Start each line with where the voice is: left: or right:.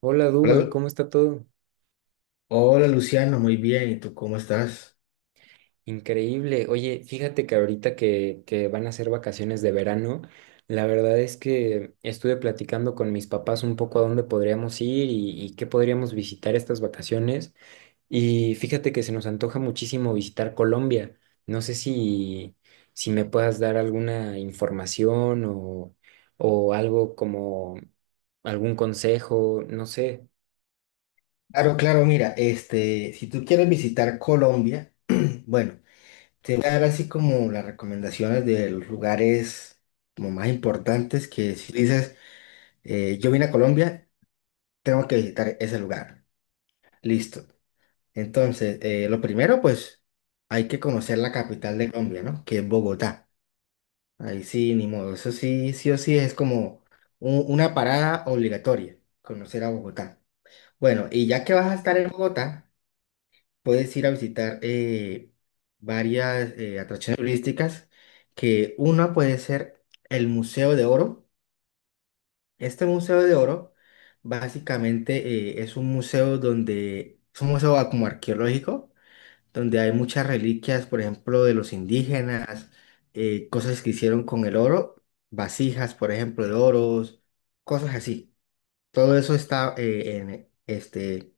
right: Hola
left: Hola,
right: Duban, ¿cómo está todo?
left: Hola, Luciano, muy bien. ¿Y tú cómo estás?
right: Increíble. Oye, fíjate que ahorita que van a ser vacaciones de verano, la verdad es que estuve platicando con mis papás un poco a dónde podríamos ir y qué podríamos visitar estas vacaciones. Y fíjate que se nos antoja muchísimo visitar Colombia. No sé si, si me puedas dar alguna información o algo como algún consejo, no sé.
left: Claro, claro, mira, si tú quieres visitar Colombia, bueno, te voy a dar así como las recomendaciones de los lugares como más importantes que si dices, yo vine a Colombia, tengo que visitar ese lugar. Listo. Entonces, lo primero, pues, hay que conocer la capital de Colombia, ¿no? Que es Bogotá. Ahí sí, ni modo. Eso sí, sí o sí es como una parada obligatoria, conocer a Bogotá. Bueno, y ya que vas a estar en Bogotá, puedes ir a visitar varias atracciones turísticas, que una puede ser el Museo de Oro. Este Museo de Oro básicamente es un museo donde, es un museo como arqueológico, donde hay muchas reliquias, por ejemplo, de los indígenas, cosas que hicieron con el oro, vasijas, por ejemplo, de oros, cosas así. Todo eso está en este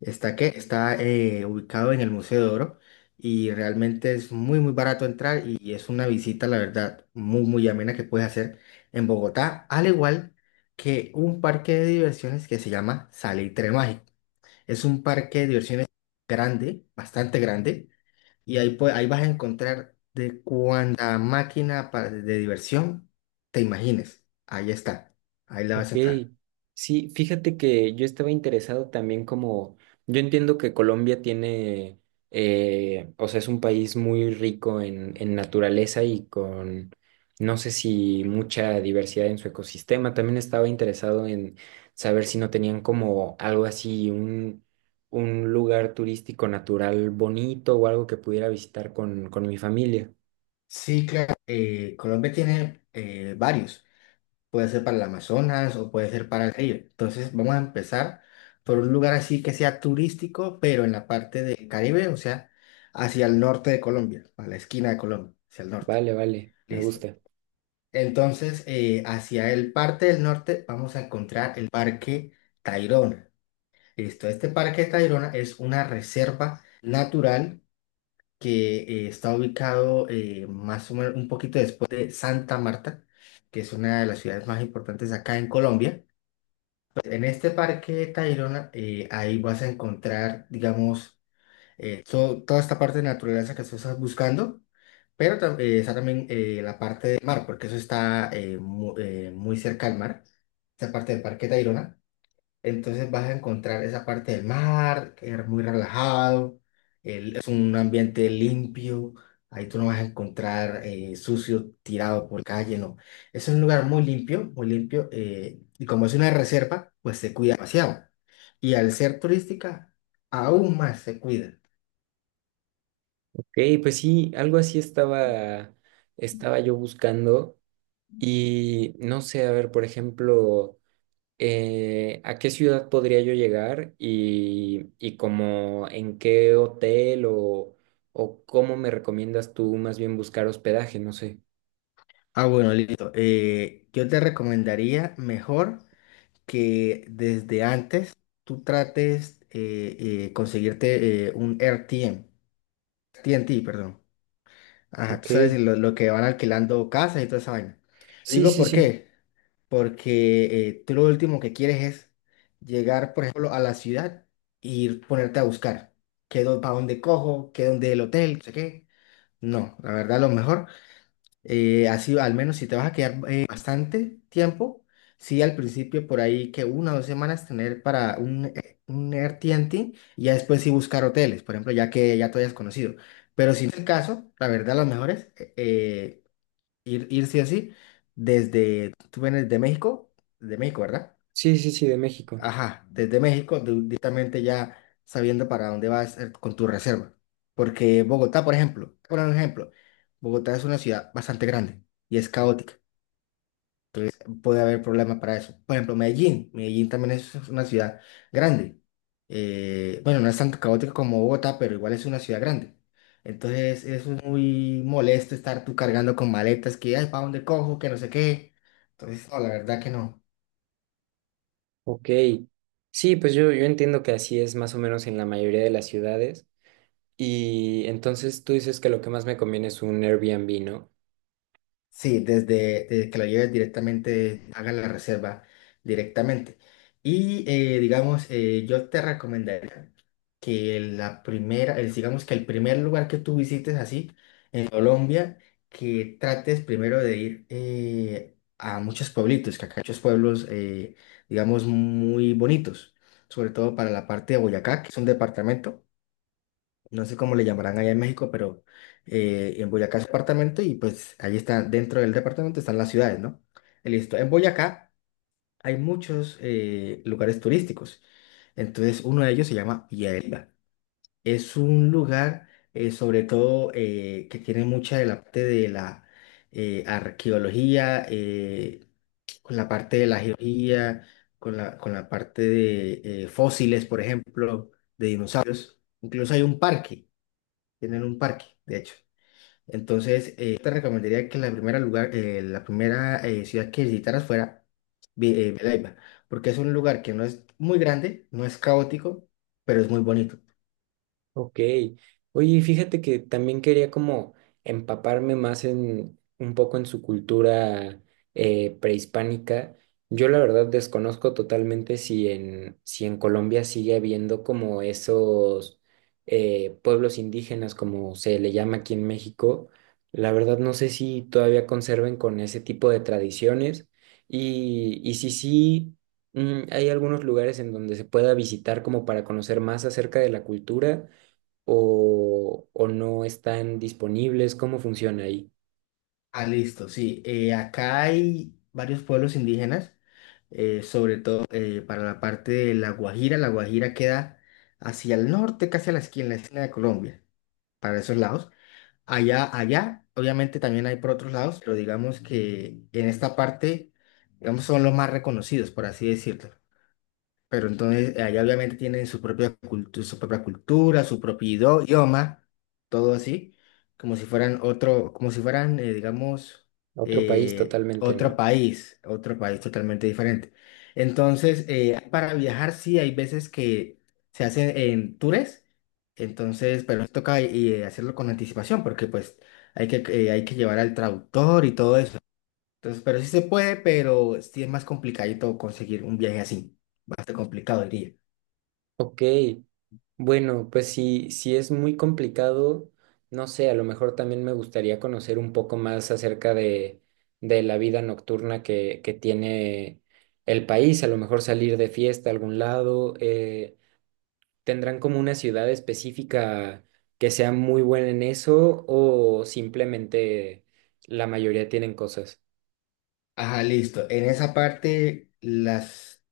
left: Está que está ubicado en el Museo de Oro y realmente es muy barato entrar y es una visita, la verdad, muy amena que puedes hacer en Bogotá, al igual que un parque de diversiones que se llama Salitre Mágico. Es un parque de diversiones grande, bastante grande y ahí vas a encontrar de cuánta máquina de diversión te imagines. Ahí está. Ahí la
right: Ok,
left: vas a entrar.
right: sí, fíjate que yo estaba interesado también como, yo entiendo que Colombia tiene, o sea, es un país muy rico en naturaleza y con, no sé si mucha diversidad en su ecosistema. También estaba interesado en saber si no tenían como algo así, un lugar turístico natural bonito o algo que pudiera visitar con mi familia.
left: Sí, claro. Colombia tiene varios. Puede ser para el Amazonas o puede ser para el río. Entonces vamos a empezar por un lugar así que sea turístico, pero en la parte del Caribe, o sea, hacia el norte de Colombia, a la esquina de Colombia, hacia el norte.
right: Vale, vale, me
left: Listo.
right: gusta.
left: Entonces, hacia el parte del norte vamos a encontrar el Parque Tayrona. Listo, este Parque Tayrona es una reserva natural que está ubicado más o menos un poquito después de Santa Marta, que es una de las ciudades más importantes acá en Colombia. En este parque Tayrona, ahí vas a encontrar, digamos, toda esta parte de naturaleza que tú estás buscando, pero está también la parte del mar, porque eso está muy cerca al mar, esa parte del parque Tayrona. Entonces vas a encontrar esa parte del mar, que es muy relajado, es un ambiente limpio, ahí tú no vas a encontrar sucio tirado por calle, no. Es un lugar muy limpio, y como es una reserva, pues se cuida demasiado. Y al ser turística, aún más se cuida.
right: Ey, pues sí, estaba yo buscando y no sé, a ver, por ejemplo, ¿a qué ciudad podría yo llegar y como en qué hotel o cómo me recomiendas tú más bien buscar hospedaje? No sé.
left: Ah, bueno, listo. Yo te recomendaría mejor que desde antes tú trates conseguirte un RTM. TNT, perdón. Ajá, tú
right: Ok,
left: sabes lo que van alquilando casas y toda esa vaina.
right: sí,
left: Digo,
right: sí,
left: ¿por
right: sí,
left: qué? Porque tú lo último que quieres es llegar, por ejemplo, a la ciudad y ir ponerte a buscar. ¿Qué, para dónde cojo? ¿Qué dónde el hotel? No sé qué. No, la verdad, lo mejor así, al menos si te vas a quedar bastante tiempo, sí, al principio por ahí que una o dos semanas tener para un AirTNT y ya después sí buscar hoteles, por ejemplo, ya que ya te hayas conocido. Pero si no es el caso, la verdad, los mejores, ir sí o sí, tú vienes de México, ¿verdad?
right: sí, sí, sí, de México.
left: Ajá, desde México, directamente ya sabiendo para dónde vas con tu reserva. Porque Bogotá, por ejemplo, por un ejemplo, Bogotá es una ciudad bastante grande y es caótica. Entonces puede haber problemas para eso. Por ejemplo, Medellín. Medellín también es una ciudad grande. Bueno, no es tan caótica como Bogotá, pero igual es una ciudad grande. Entonces eso es muy molesto estar tú cargando con maletas que, ay, ¿para dónde cojo? Que no sé qué. Entonces, no, la verdad que no.
right: Ok, sí, pues yo entiendo que así es más o menos en la mayoría de las ciudades y entonces tú dices que lo que más me conviene es un Airbnb, ¿no?
left: Sí, desde que la lleves directamente, hagas la reserva directamente. Y digamos, yo te recomendaría que digamos que el primer lugar que tú visites así en Colombia, que trates primero de ir a muchos pueblitos, que acá hay muchos pueblos, digamos, muy bonitos, sobre todo para la parte de Boyacá, que es un departamento no sé cómo le llamarán allá en México, pero en Boyacá es departamento y pues ahí está, dentro del departamento están las ciudades, ¿no? Y listo. En Boyacá hay muchos lugares turísticos. Entonces, uno de ellos se llama Villahermosa. Es un lugar, sobre todo, que tiene mucha de la parte de la arqueología, con la parte de la geología, con la parte de fósiles, por ejemplo, de dinosaurios. Incluso hay un parque. Tienen un parque, de hecho. Entonces, te recomendaría que la primera ciudad que visitaras fuera Villanueva, porque es un lugar que no es muy grande, no es caótico, pero es muy bonito.
right: Ok. Oye, fíjate que también quería como empaparme más en un poco en su cultura prehispánica. Yo la verdad desconozco totalmente si en Colombia sigue habiendo como esos pueblos indígenas, como se le llama aquí en México. La verdad no sé si todavía conserven con ese tipo de tradiciones y si sí, hay algunos lugares en donde se pueda visitar como para conocer más acerca de la cultura ¿o no están disponibles? ¿Cómo funciona ahí?
left: Ah, listo, sí. Eh, acá hay varios pueblos indígenas, sobre todo para la parte de La Guajira. La Guajira queda hacia el norte, casi a la esquina, en la esquina de Colombia, para esos lados. Allá, obviamente también hay por otros lados, pero digamos que en esta parte, digamos, son los más reconocidos, por así decirlo. Pero entonces allá obviamente tienen su propia cultura, su propia cultura, su propio idioma, todo así, como si fueran otro, como si fueran, digamos,
right: Otro país totalmente no.
left: otro país totalmente diferente. Entonces, para viajar sí hay veces que se hacen en tours, entonces, pero nos toca hacerlo con anticipación porque pues hay que llevar al traductor y todo eso. Entonces, pero sí se puede, pero sí es más complicadito conseguir un viaje así. Bastante complicado, diría.
right: Ok, bueno, pues si es muy complicado, no sé, a lo mejor también me gustaría conocer un poco más acerca de la vida nocturna que tiene el país, a lo mejor salir de fiesta a algún lado, ¿tendrán como una ciudad específica que sea muy buena en eso o simplemente la mayoría tienen cosas?
left: Ajá, listo. En esa parte,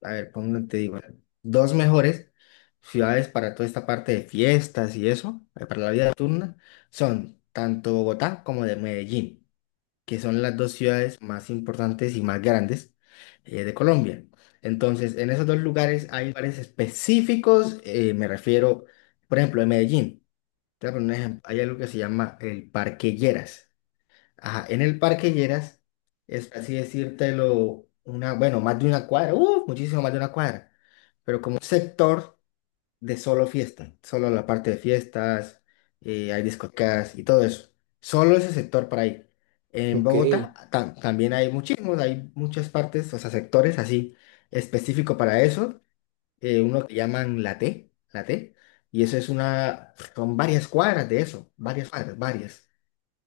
left: a ver, ¿cómo te digo? Dos mejores ciudades para toda esta parte de fiestas y eso, para la vida nocturna, son tanto Bogotá como de Medellín, que son las dos ciudades más importantes y más grandes de Colombia. Entonces, en esos dos lugares hay lugares específicos, me refiero, por ejemplo, en Medellín. Te voy a poner un ejemplo. Hay algo que se llama el Parque Lleras. Ajá, en el Parque Lleras es así decírtelo, una, bueno, más de una cuadra, muchísimo más de una cuadra, pero como un sector de solo fiesta, solo la parte de fiestas, hay discotecas y todo eso. Solo ese sector para ahí. En
right: Ok.
left: Bogotá también hay muchísimos, hay muchas partes, o sea, sectores así específico para eso uno que llaman la T, y eso es una, son varias cuadras de eso, varias cuadras, varias,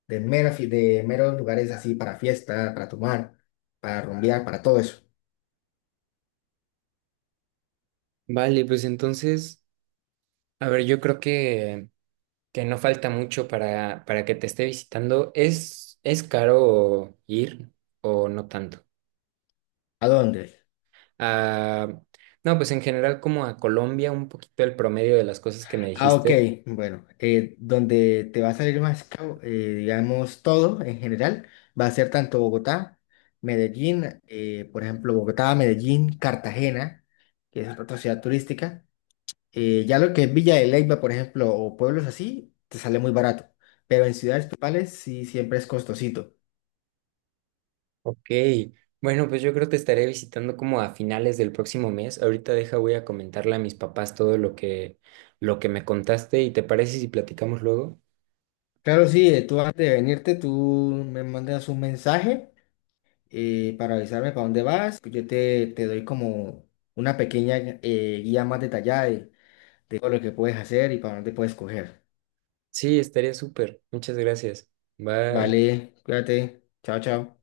left: de, de meros lugares así para fiesta, para tomar, para rumbear, para todo eso.
right: Vale, pues entonces, a ver, yo creo que no falta mucho para que te esté visitando. Es caro ir o no tanto?
left: ¿A dónde?
right: Ah, no, pues en general como a Colombia, un poquito el promedio de las cosas que me
left: Ah, ok,
right: dijiste.
left: bueno, donde te va a salir más caro, digamos, todo en general, va a ser tanto Bogotá, Medellín, por ejemplo, Bogotá, Medellín, Cartagena, que es otra ciudad turística. Ya lo que es Villa de Leyva, por ejemplo, o pueblos así, te sale muy barato. Pero en ciudades principales sí siempre es costosito.
right: Ok, bueno, pues yo creo que te estaré visitando como a finales del próximo mes. Ahorita deja, voy a comentarle a mis papás todo lo lo que me contaste y ¿te parece si platicamos luego?
left: Claro, sí, tú antes de venirte, tú me mandas un mensaje para avisarme para dónde vas. Pues yo te doy como una pequeña guía más detallada de todo lo que puedes hacer y para dónde puedes coger.
right: Sí, estaría súper. Muchas gracias. Bye.
left: Vale, cuídate. Chao, chao.